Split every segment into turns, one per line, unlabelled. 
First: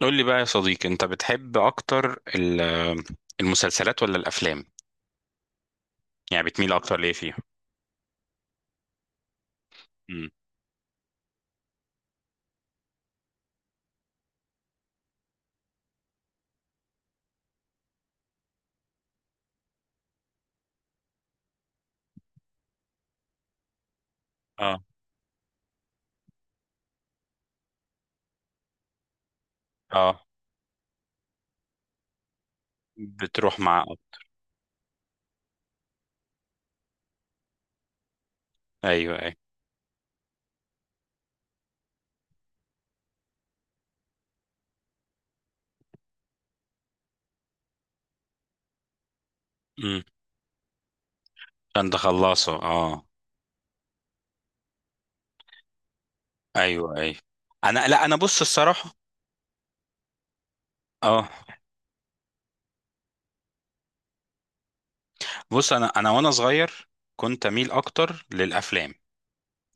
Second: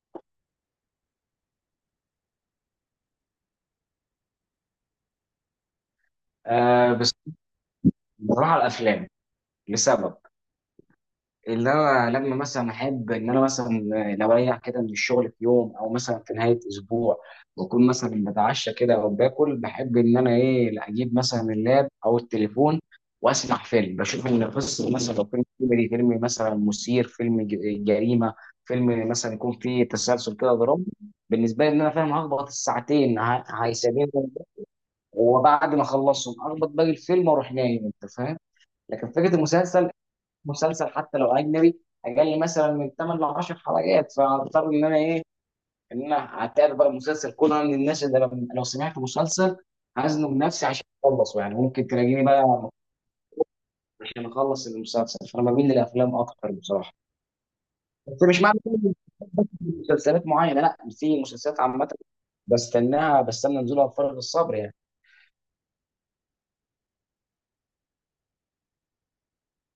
قول لي بقى يا صديقي، انت بتحب اكتر المسلسلات ولا الافلام؟ يعني بتميل
آه،
اكتر ليه
بس
فيها؟
بروح على الافلام لسبب
امم
ان انا لما مثلا احب ان انا مثلا لو اريح كده من الشغل في يوم او مثلا في نهايه اسبوع، بكون مثلا بتعشى كده او باكل. بحب ان انا ايه، لا اجيب مثلا اللاب او التليفون واسمع فيلم، بشوف ان
اه.
قصه مثلا لو فيلم كوميدي، فيلم مثلا مثير، فيلم جريمه، فيلم مثلا يكون فيه
اه.
تسلسل كده درامي. بالنسبه لي ان انا فاهم هخبط الساعتين
بتروح مع.
هيسابيني، وبعد ما اخلصهم اخبط باقي الفيلم واروح نايم، انت فاهم. لكن
ايوه، ايوه.
فكره المسلسل، مسلسل حتى لو اجنبي، اقل مثلا من 8 ل 10 حلقات، فاضطر ان انا ايه ان انا اتابع بقى المسلسل كله. انا من الناس اللي لو سمعت مسلسل
امم
هزنه بنفسي عشان اخلصه، يعني ممكن
انت
تلاقيني
خلصه،
بقى
اه.
عشان اخلص المسلسل. فانا بميل للافلام اكتر بصراحه.
ايوه، ايوه. لا، انا
بس
بص
مش معنى كده إن
الصراحه.
مسلسلات معينه، لا، في
اه.
مسلسلات عامه بستناها، بستنى نزولها بفارغ الصبر يعني.
بص، انا وانا صغير كنت اميل اكتر للافلام،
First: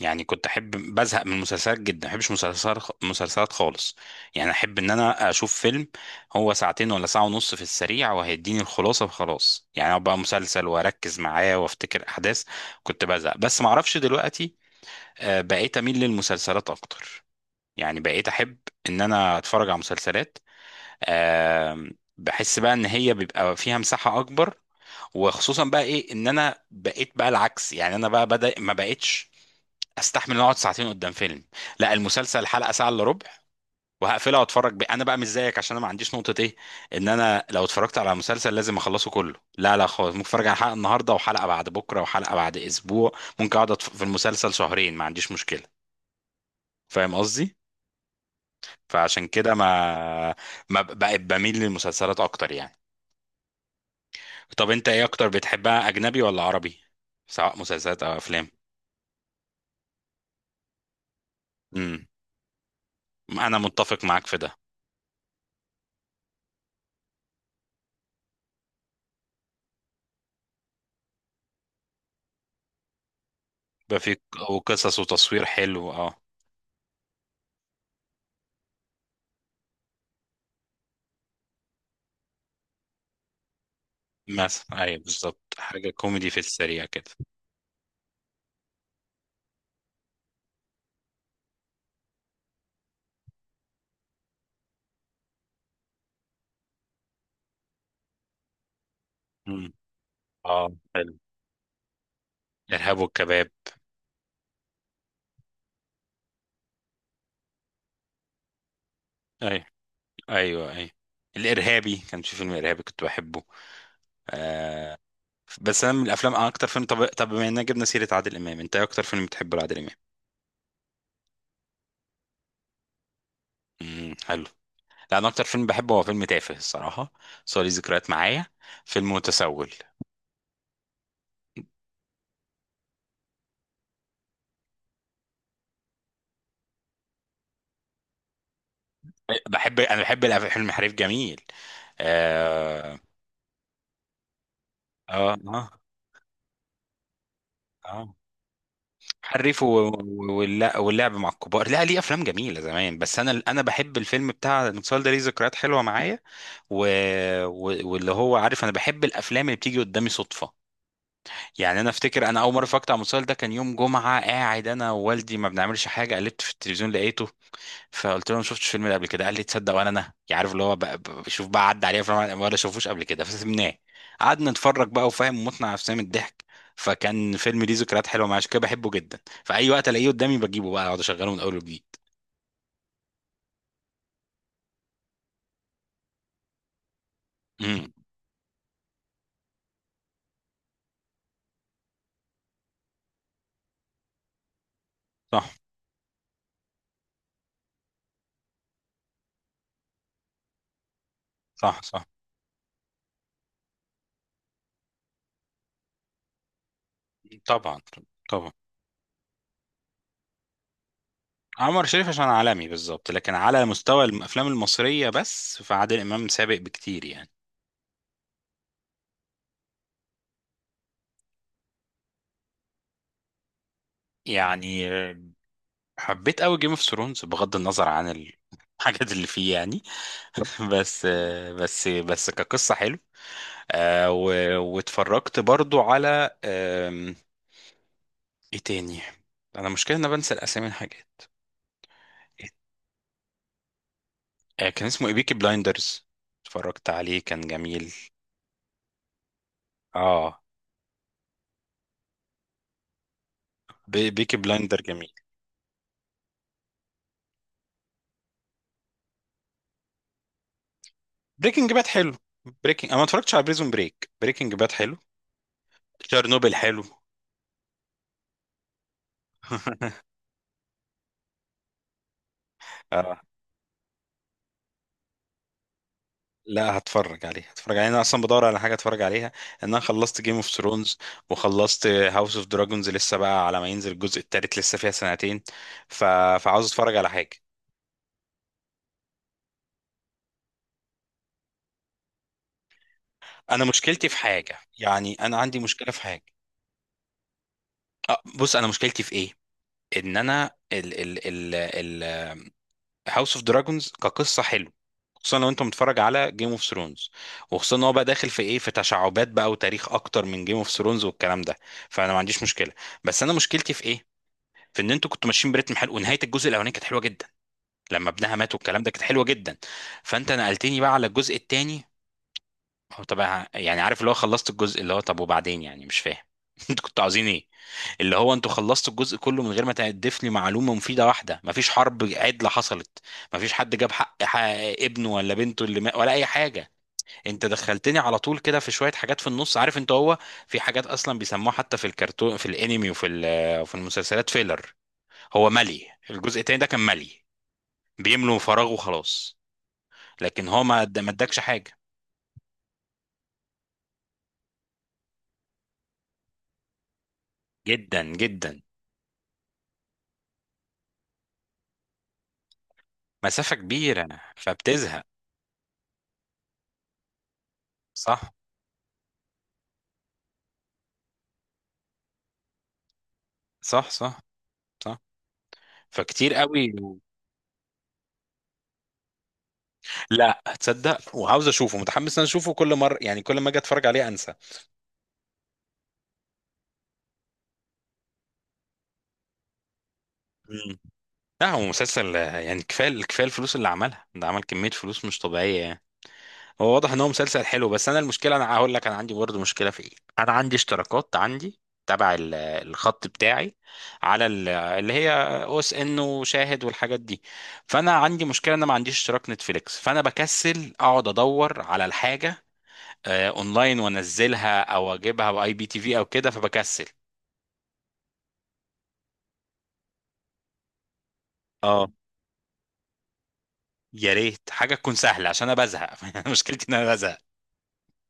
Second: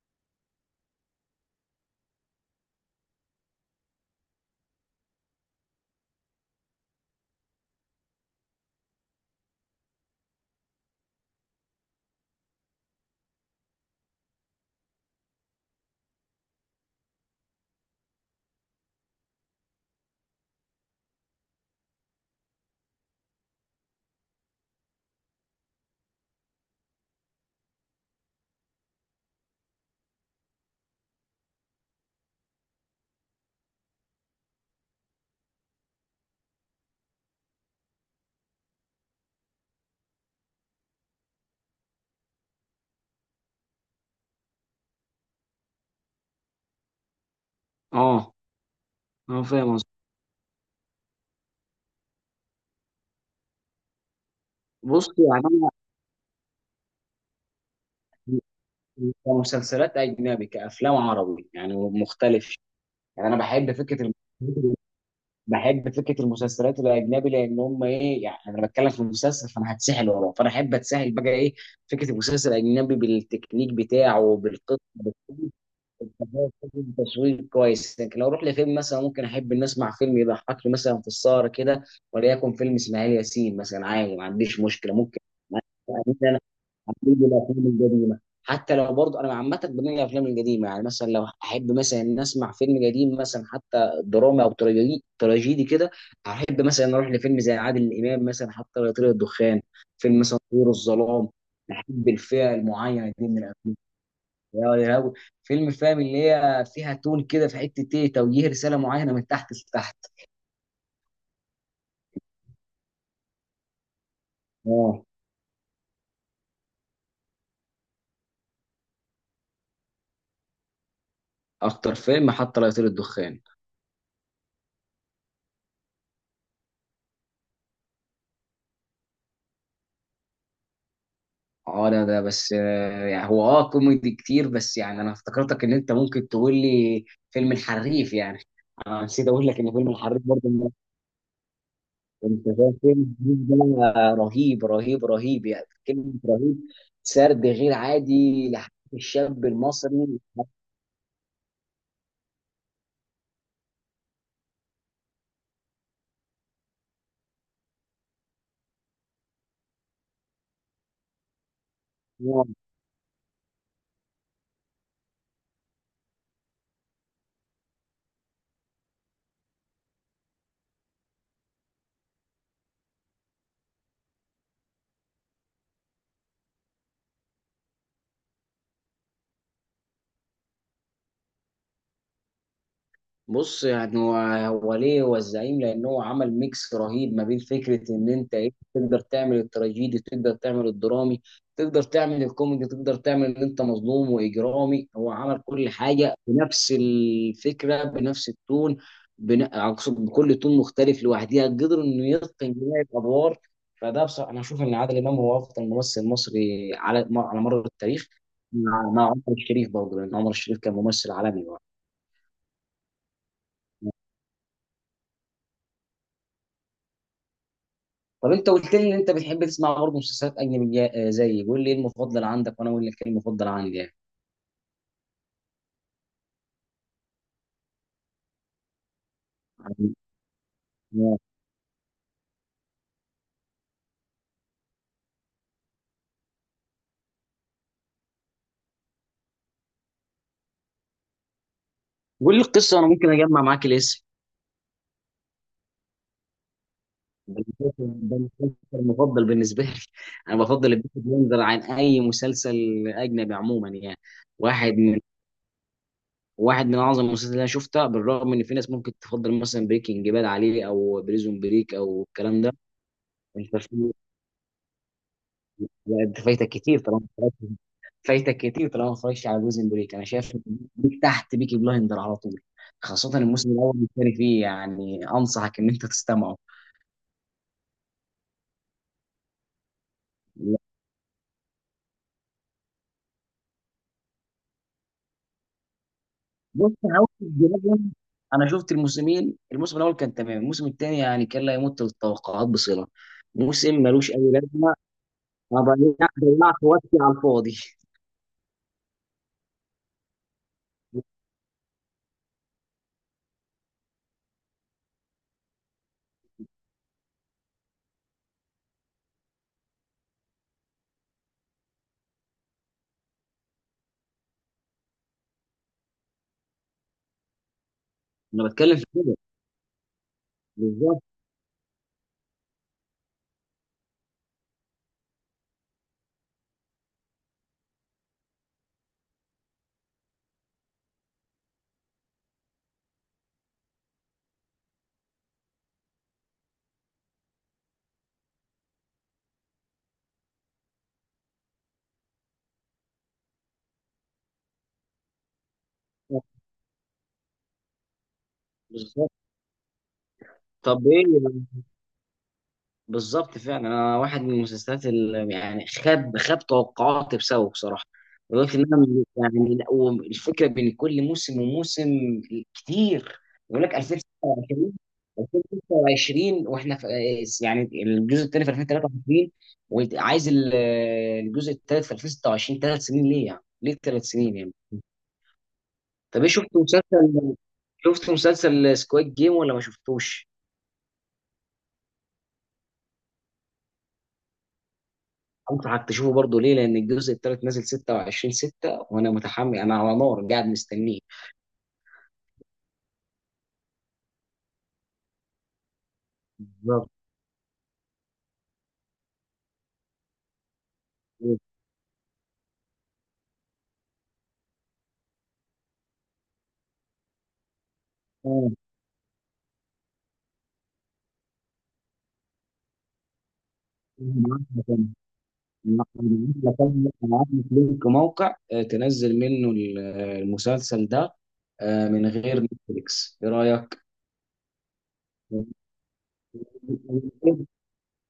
يعني كنت احب، بزهق من المسلسلات جدا، ما بحبش مسلسلات مسلسلات خالص. يعني احب ان انا اشوف فيلم، هو ساعتين ولا ساعة ونص، في السريع وهيديني الخلاصة وخلاص، يعني ابقى مسلسل واركز معاه وافتكر احداث. كنت بزهق، بس ما اعرفش دلوقتي. بقيت اميل للمسلسلات اكتر، يعني بقيت احب ان انا اتفرج على مسلسلات. آه، بحس بقى ان هي بيبقى فيها مساحة اكبر. وخصوصا بقى ايه، ان انا بقيت بقى العكس، يعني انا بقى بدأ ما بقيتش استحمل إن اقعد ساعتين قدام فيلم. لا، المسلسل حلقه ساعه الا ربع، وهقفلها واتفرج بيه. انا بقى مش زيك، عشان انا ما عنديش نقطه ايه، ان انا لو اتفرجت على مسلسل لازم اخلصه كله. لا، لا، خالص، ممكن اتفرج على حلقه النهارده، وحلقه بعد بكره، وحلقه بعد اسبوع. ممكن اقعد في المسلسل شهرين، ما عنديش مشكله. فاهم قصدي؟
اه.
فعشان
اه،
كده
فاهم قصدك.
ما بقيت بميل للمسلسلات اكتر يعني. طب انت ايه
بص
اكتر
يعني انا،
بتحبها، اجنبي ولا عربي؟ سواء مسلسلات او افلام.
كمسلسلات اجنبي كافلام عربي، يعني
امم
مختلف. يعني انا
انا
بحب فكره
متفق معاك في ده.
بحب فكره المسلسلات الاجنبي، لان هم ايه، يعني انا بتكلم في المسلسل فانا هتسحل وراه، فانا احب اتسحل بقى ايه فكره المسلسل الاجنبي بالتكنيك
بقى في
بتاعه بالقصه
وقصص وتصوير
بالكل.
حلو، اه.
تصوير كويس، لكن لو اروح لفيلم مثلا، ممكن احب ان اسمع فيلم يضحكني مثلا في السهره كده، وليكن فيلم اسماعيل ياسين مثلا، عادي ما عنديش
مثلا
مشكله.
ايوه
ممكن
بالظبط، حاجه كوميدي في السريع كده.
هنيجي الافلام القديمه، حتى لو برضه انا عامه بميل للافلام القديمه. يعني مثلا لو احب مثلا ان اسمع فيلم قديم مثلا، حتى درامي او تراجيدي، تراجيدي كده، احب مثلا اروح لفيلم زي عادل امام مثلا، حتى لو طير الدخان،
امم
فيلم مثلا
اه،
طيور
حلو.
الظلام. بحب الفئه
الارهاب
المعينه دي من
والكباب.
الافلام. يا لهوي. فيلم فاهم اللي هي فيها تون كده، في حته ايه توجيه رساله معينه من تحت
ايوه،
لتحت.
ايوه، ايوه. الارهابي، كان في فيلم ارهابي كنت بحبه. آه.
اه.
بس انا من الافلام، أنا اكتر فيلم، طب بما اننا جبنا سيره عادل امام، انت ايه اكتر فيلم بتحبه لعادل امام؟
اكتر فيلم حتى لو طير الدخان.
حلو. لا، انا اكتر فيلم بحبه هو فيلم تافه الصراحه، بس هو ليه ذكريات معايا، فيلم متسول.
اه، ده بس. يعني هو اه كوميدي كتير، بس يعني انا افتكرتك ان انت ممكن تقول لي فيلم الحريف يعني. انا نسيت اقول لك ان فيلم
انا
الحريف
بحب
برضه
فيلم حريف جميل.
انت فاهم
اه،
فيلم الحريف ده؟ رهيب رهيب
اه،
رهيب، يعني
اه.
كلمه رهيب. سرد غير
آه.
عادي لحياه الشاب
حريف
المصري.
واللعب مع الكبار، لا ليه افلام جميله زمان، بس انا بحب الفيلم بتاع المسلسل ده، ليه ذكريات حلوه معايا. و... واللي هو عارف، انا بحب الافلام اللي بتيجي قدامي صدفه. يعني انا افتكر، انا اول مره اتفرجت على المسلسل ده كان يوم جمعه، قاعد انا ووالدي ما بنعملش حاجه، قلبت في التلفزيون لقيته. فقلت له، أنا ما شفتش الفيلم ده قبل كده. قال لي، تصدق ولا انا يعني عارف اللي هو بقى بشوف بقى عدى عليه افلام ولا شافوش قبل كده، فسيبناه. قعدنا نتفرج بقى، وفاهم، متنا نفسنا من الضحك. فكان فيلم ليه ذكريات حلوه معايا، عشان كده بحبه جدا. فاي وقت الاقيه قدامي بجيبه بقى، اقعد اشغله من اول وجديد.
بص يعني هو ليه هو الزعيم؟ لان هو عمل ميكس رهيب ما بين فكره
امم
ان انت ايه تقدر تعمل التراجيدي، تقدر تعمل الدرامي، تقدر تعمل الكوميدي، تقدر تعمل ان انت مظلوم واجرامي. هو عمل
صح،
كل حاجه بنفس الفكره بنفس التون. اقصد بكل تون مختلف لوحدها. قدر
صح. صح.
انه يتقن جميع الادوار. فده بصراحه انا اشوف ان عادل امام هو افضل ممثل مصري على مر
طبعا.
التاريخ.
طبعا.
مع عمر الشريف برضه، لان عمر الشريف كان ممثل عالمي.
عمر شريف عشان عالمي بالظبط، لكن على مستوى الافلام المصريه بس، فعادل امام سابق بكتير يعني.
طب انت قلت لي ان انت بتحب تسمع برضه مسلسلات اجنبيه زيي، قول لي ايه المفضل عندك وانا اقول لك ايه المفضل عندي يعني.
يعني حبيت قوي جيم اوف ثرونز، بغض النظر عن الحاجات اللي فيه يعني. بس
آه،
بس كقصة حلو. واتفرجت برضو على ايه تاني؟ انا مشكلة ان انا بنسى الاسامي، الحاجات.
قول لي القصه انا ممكن اجمع معاك الاسم.
كان اسمه ايه، بيكي بلايندرز. اتفرجت عليه
ده
كان جميل.
المسلسل، ده المسلسل المفضل بالنسبه لي. انا
اه.
بفضل البيكي بليندر عن اي مسلسل اجنبي عموما يعني.
بيكي
واحد
بلايندر
من
جميل.
واحد من اعظم المسلسلات اللي انا شفتها، بالرغم ان في ناس ممكن تفضل مثلا بريكنج باد عليه او بريزون
بريكنج
بريك
باد
او
حلو.
الكلام ده.
انا ما اتفرجتش على
انت
بريزون
في
بريك، بريكنج باد حلو.
لا، انت فايتك
تشيرنوبل
كتير
حلو.
طالما ما اتفرجتش على جزء من بريك. انا شايف إن بيك تحت بيكي بلايندر على طول، خاصة الموسم الأول والثاني فيه، يعني أنصحك إن أنت تستمعه.
لا، هتفرج عليه، هتفرج عليه. انا اصلا بدور على حاجه اتفرج عليها، ان انا خلصت جيم اوف ثرونز، وخلصت هاوس اوف دراجونز، لسه بقى على ما ينزل الجزء التالت لسه فيها سنتين. ف... فعاوز
بص،
اتفرج
هاوس
على حاجه.
اوف دراجون أنا شفت الموسمين، الموسم الأول كان تمام، الموسم الثاني يعني كان لا يمت للتوقعات بصلة.
انا
موسم
مشكلتي
ملوش
في
أي
حاجه،
لازمة.
يعني انا عندي
أنا
مشكله في
ضيعت
حاجه.
ضيعت وقتي على الفاضي.
أه، بص انا مشكلتي في ايه، ان انا ال ال هاوس اوف دراجونز كقصه حلو، خصوصا لو انت متفرج على جيم اوف ثرونز، وخصوصا ان هو بقى داخل في ايه، في تشعبات بقى وتاريخ اكتر من جيم اوف ثرونز والكلام ده. فانا ما عنديش مشكله، بس انا مشكلتي في ايه، في ان انتوا كنتوا ماشيين برتم حلو، ونهايه الجزء الاولاني كانت حلوه جدا. لما ابنها
أنا
مات
بتكلم
والكلام
في
ده كانت
كده.
حلوه جدا. فانت نقلتني بقى
بالظبط
على الجزء الثاني، هو طبعا يعني، عارف اللي هو خلصت الجزء اللي هو، طب وبعدين يعني مش فاهم؟ انتوا كنتوا عاوزين ايه؟ اللي هو انتوا خلصتوا الجزء كله من غير ما تضيف لي معلومه مفيده واحده، مفيش حرب عدله حصلت، مفيش حد جاب حق ابنه ولا بنته اللي ما، ولا اي حاجه. انت دخلتني على طول كده في شويه حاجات في النص، عارف انت، هو في حاجات اصلا بيسموها حتى في الكرتون، في الانمي، وفي وفي المسلسلات، فيلر. هو ملي، الجزء التاني ده كان ملي، بيملوا فراغ
بالظبط.
وخلاص. لكن هو
طب إيه؟
ما ادكش حاجه.
بالظبط فعلا، انا واحد من المسلسلات اللي يعني خاب توقعاتي بسببه بصراحه.
جدا
ولكن
جدا،
انا لا، والفكره بين كل موسم وموسم كتير.
مسافه
يقول لك
كبيره،
2026.
فبتزهق.
2026 واحنا في، يعني الجزء
صح،
الثاني في 2023 وعايز الجزء الثالث في 2026. 3 سنين ليه يعني؟ ليه
صح.
ثلاث
صح.
سنين يعني؟
صح.
طب ايه،
فكتير قوي.
شفت مسلسل سكواد جيم ولا ما شفتوش؟
لا تصدق، وعاوز اشوفه، متحمس ان أنا اشوفه، كل مره يعني كل ما اجي اتفرج عليه انسى.
انصحك تشوفه برضه. ليه؟ لان الجزء الثالث نازل 26 6 وانا متحمل، انا على نار قاعد
مم.
مستنيه.
لا، هو مسلسل، يعني كفايه كفايه الفلوس اللي عملها ده، عمل كميه فلوس مش طبيعيه يعني. هو
بالظبط.
واضح ان هو مسلسل حلو، بس انا المشكله، انا هقول لك، انا عندي برضه مشكله في ايه، انا عندي اشتراكات، عندي تبع الخط بتاعي، على اللي هي OSN وشاهد والحاجات دي. فانا عندي مشكله ان انا ما عنديش اشتراك نتفليكس، فانا بكسل اقعد ادور على الحاجه اونلاين وانزلها، او اجيبها باي بي تي
أنا
في او كده، فبكسل.
هبعت لك لينك موقع تنزل منه المسلسل ده،
اه،
من غير نتفليكس، ايه رايك؟
يا ريت حاجه تكون سهله عشان انا بزهق. مشكلتي ان انا بزهق.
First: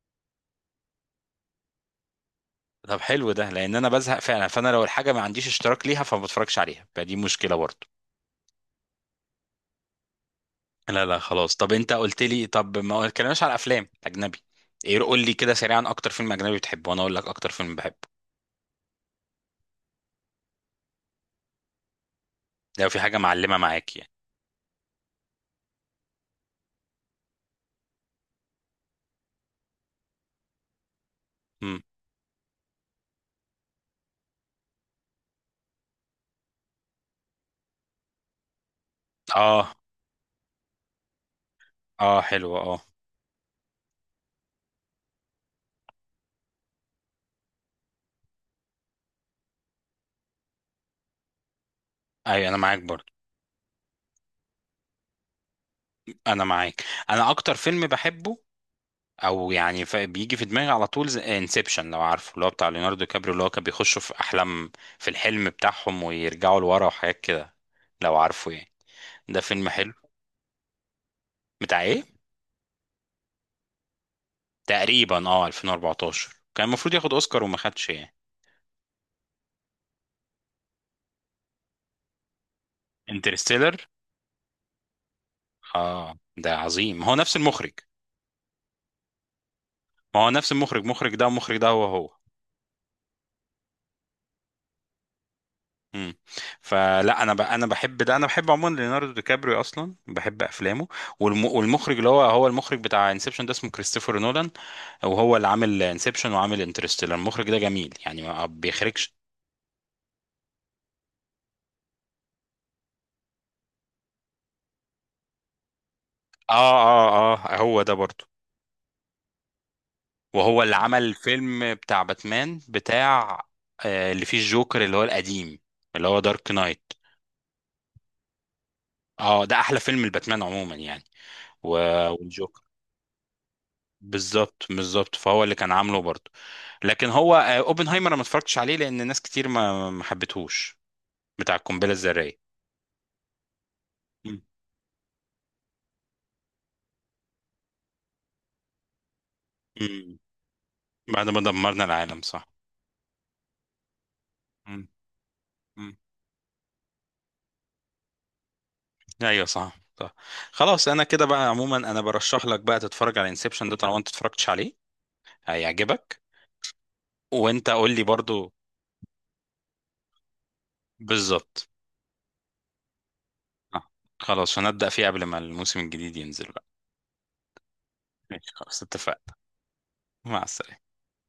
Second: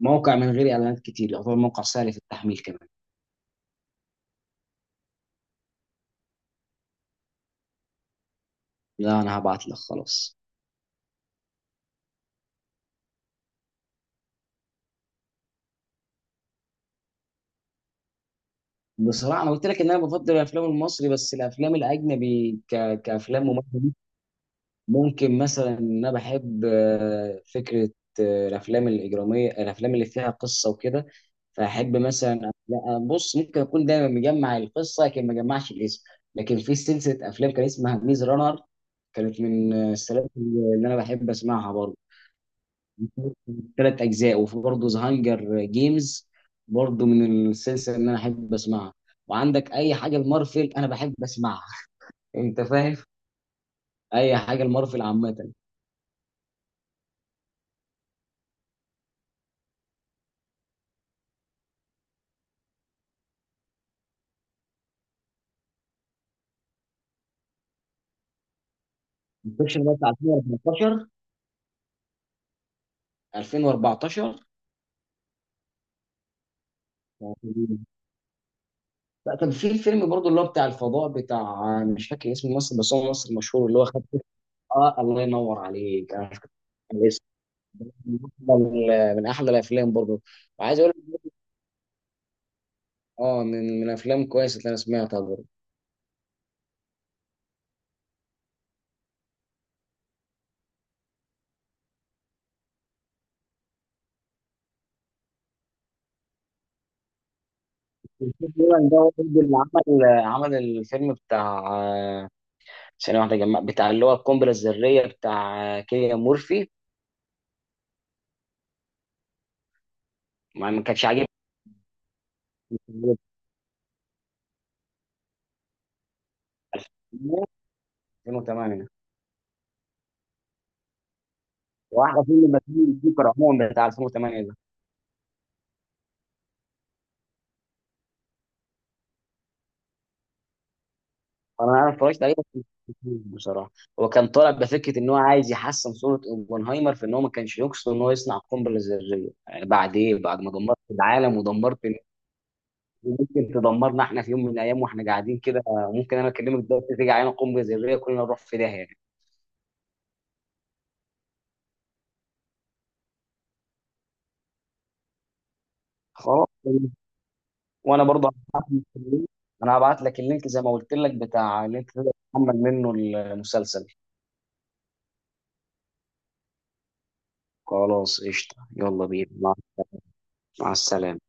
موقع من غير اعلانات كتير، يعتبر موقع سهل في التحميل كمان.
طب حلو ده، لان انا بزهق فعلا، فانا لو الحاجه ما عنديش اشتراك ليها فما بتفرجش عليها، فدي مشكله برضه.
لا انا هبعت لك خلاص.
لا، لا، خلاص. طب انت قلت لي، طب ما اتكلمناش على افلام اجنبي؟ ايه، قول لي كده سريعا، اكتر فيلم اجنبي بتحبه وانا اقول لك اكتر فيلم بحبه،
بصراحه انا قلت لك ان انا بفضل الافلام المصري، بس الافلام الاجنبي
لو في حاجه
كافلام
معلمه
ممثل،
معاك يعني.
ممكن مثلا ان انا بحب فكره الافلام الاجراميه، الافلام اللي فيها قصه وكده.
امم
فاحب مثلا، لا، بص ممكن اكون دايما مجمع القصه لكن ما جمعش الاسم. لكن في سلسله افلام كان اسمها ميز رانر، كانت
اه،
من السلاسل اللي انا بحب اسمعها برضه.
اه، حلو، اه.
3 اجزاء. وفي برضه ذا هانجر جيمز، برضه من السلسله اللي انا احب اسمعها. وعندك اي حاجه المارفل انا بحب اسمعها.
ايوه، انا
انت
معاك
فاهم.
برضه.
اي حاجه المارفل عامه.
انا معاك. انا اكتر فيلم بحبه، او يعني بيجي في دماغي على طول، انسبشن، لو عارفه اللي هو بتاع ليوناردو كابريو، اللي هو كان بيخشوا في احلام، في الحلم بتاعهم، ويرجعوا لورا وحاجات كده، لو عارفه يعني. ده فيلم
انسبشن ده
حلو.
بتاع 2014.
بتاع ايه؟
2014.
تقريبا، اه، 2014، كان المفروض ياخد اوسكار وما خدش يعني.
لا، كان في فيلم برضه اللي هو بتاع الفضاء، بتاع مش فاكر اسم الممثل، بس هو ممثل مشهور
انترستيلر.
اللي هو خد. اه الله ينور عليك،
اه،
انا مش فاكر
ده عظيم، هو
الاسم.
نفس المخرج.
من من أحلى الافلام برضه.
ما هو نفس
وعايز
المخرج،
اقول
مخرج ده ومخرج ده هو هو.
اه، من افلام كويسه اللي انا سمعتها برضه.
امم فلا، انا انا بحب ده، انا بحب عموما ليوناردو دي كابريو، اصلا بحب افلامه. والمخرج اللي هو هو المخرج بتاع انسبشن ده، اسمه كريستوفر نولان. وهو اللي عامل انسبشن وعامل انترستيلر، المخرج ده جميل يعني ما
تقريباً ده هو
بيخرجش.
برضه اللي عمل الفيلم بتاع ثانية واحدة، جمع بتاع اللي هو القنبلة الذرية بتاع كيليان مورفي.
اه، اه، اه، هو ده برضه. وهو
ما
اللي
ما كانش
عمل
عاجبني.
فيلم بتاع باتمان، بتاع اللي فيه الجوكر، اللي هو القديم، اللي هو دارك نايت.
2008.
اه، ده احلى فيلم الباتمان عموما يعني. و...
واحلى فيلم
والجوكر.
مثيل الذكر عموما بتاع 2008 ده.
بالظبط، بالظبط، فهو اللي كان عامله برضه. لكن هو، اوبنهايمر، انا ما اتفرجتش عليه لان ناس كتير ما حبتهوش، بتاع
انا
القنبله
اتفرجت عليه
الذريه.
بس مش فاكره بصراحه. هو كان
مم.
طالع بفكره ان هو عايز يحسن صوره اوبنهايمر في ان هو ما كانش يقصد ان هو يصنع قنبله ذريه يعني، بعد ايه،
مم.
بعد ما دمرت
بعد
العالم
ما
ودمرت.
دمرنا العالم، صح.
ممكن تدمرنا احنا في يوم من الايام
مم.
واحنا قاعدين كده.
مم.
ممكن انا اكلمك دلوقتي تيجي علينا قنبله ذريه كلنا نروح في داهيه يعني.
ايوه، صح، صح. خلاص، انا كده بقى عموما انا برشح لك بقى تتفرج على انسبشن ده طالما انت اتفرجتش عليه، هيعجبك.
خلاص.
وانت قول لي
وانا برضه
برضه.
هبعت لك اللينك. انا هبعت لك اللينك زي ما قلت لك بتاع
بالظبط.
اللي انت تقدر تحمل منه
آه.
المسلسل.
خلاص، هنبدأ فيه قبل ما الموسم الجديد ينزل بقى.
خلاص
ماشي،
قشطه.
خلاص
يلا بينا
اتفقنا.
مع
مع
مع
السلامه.
السلامه.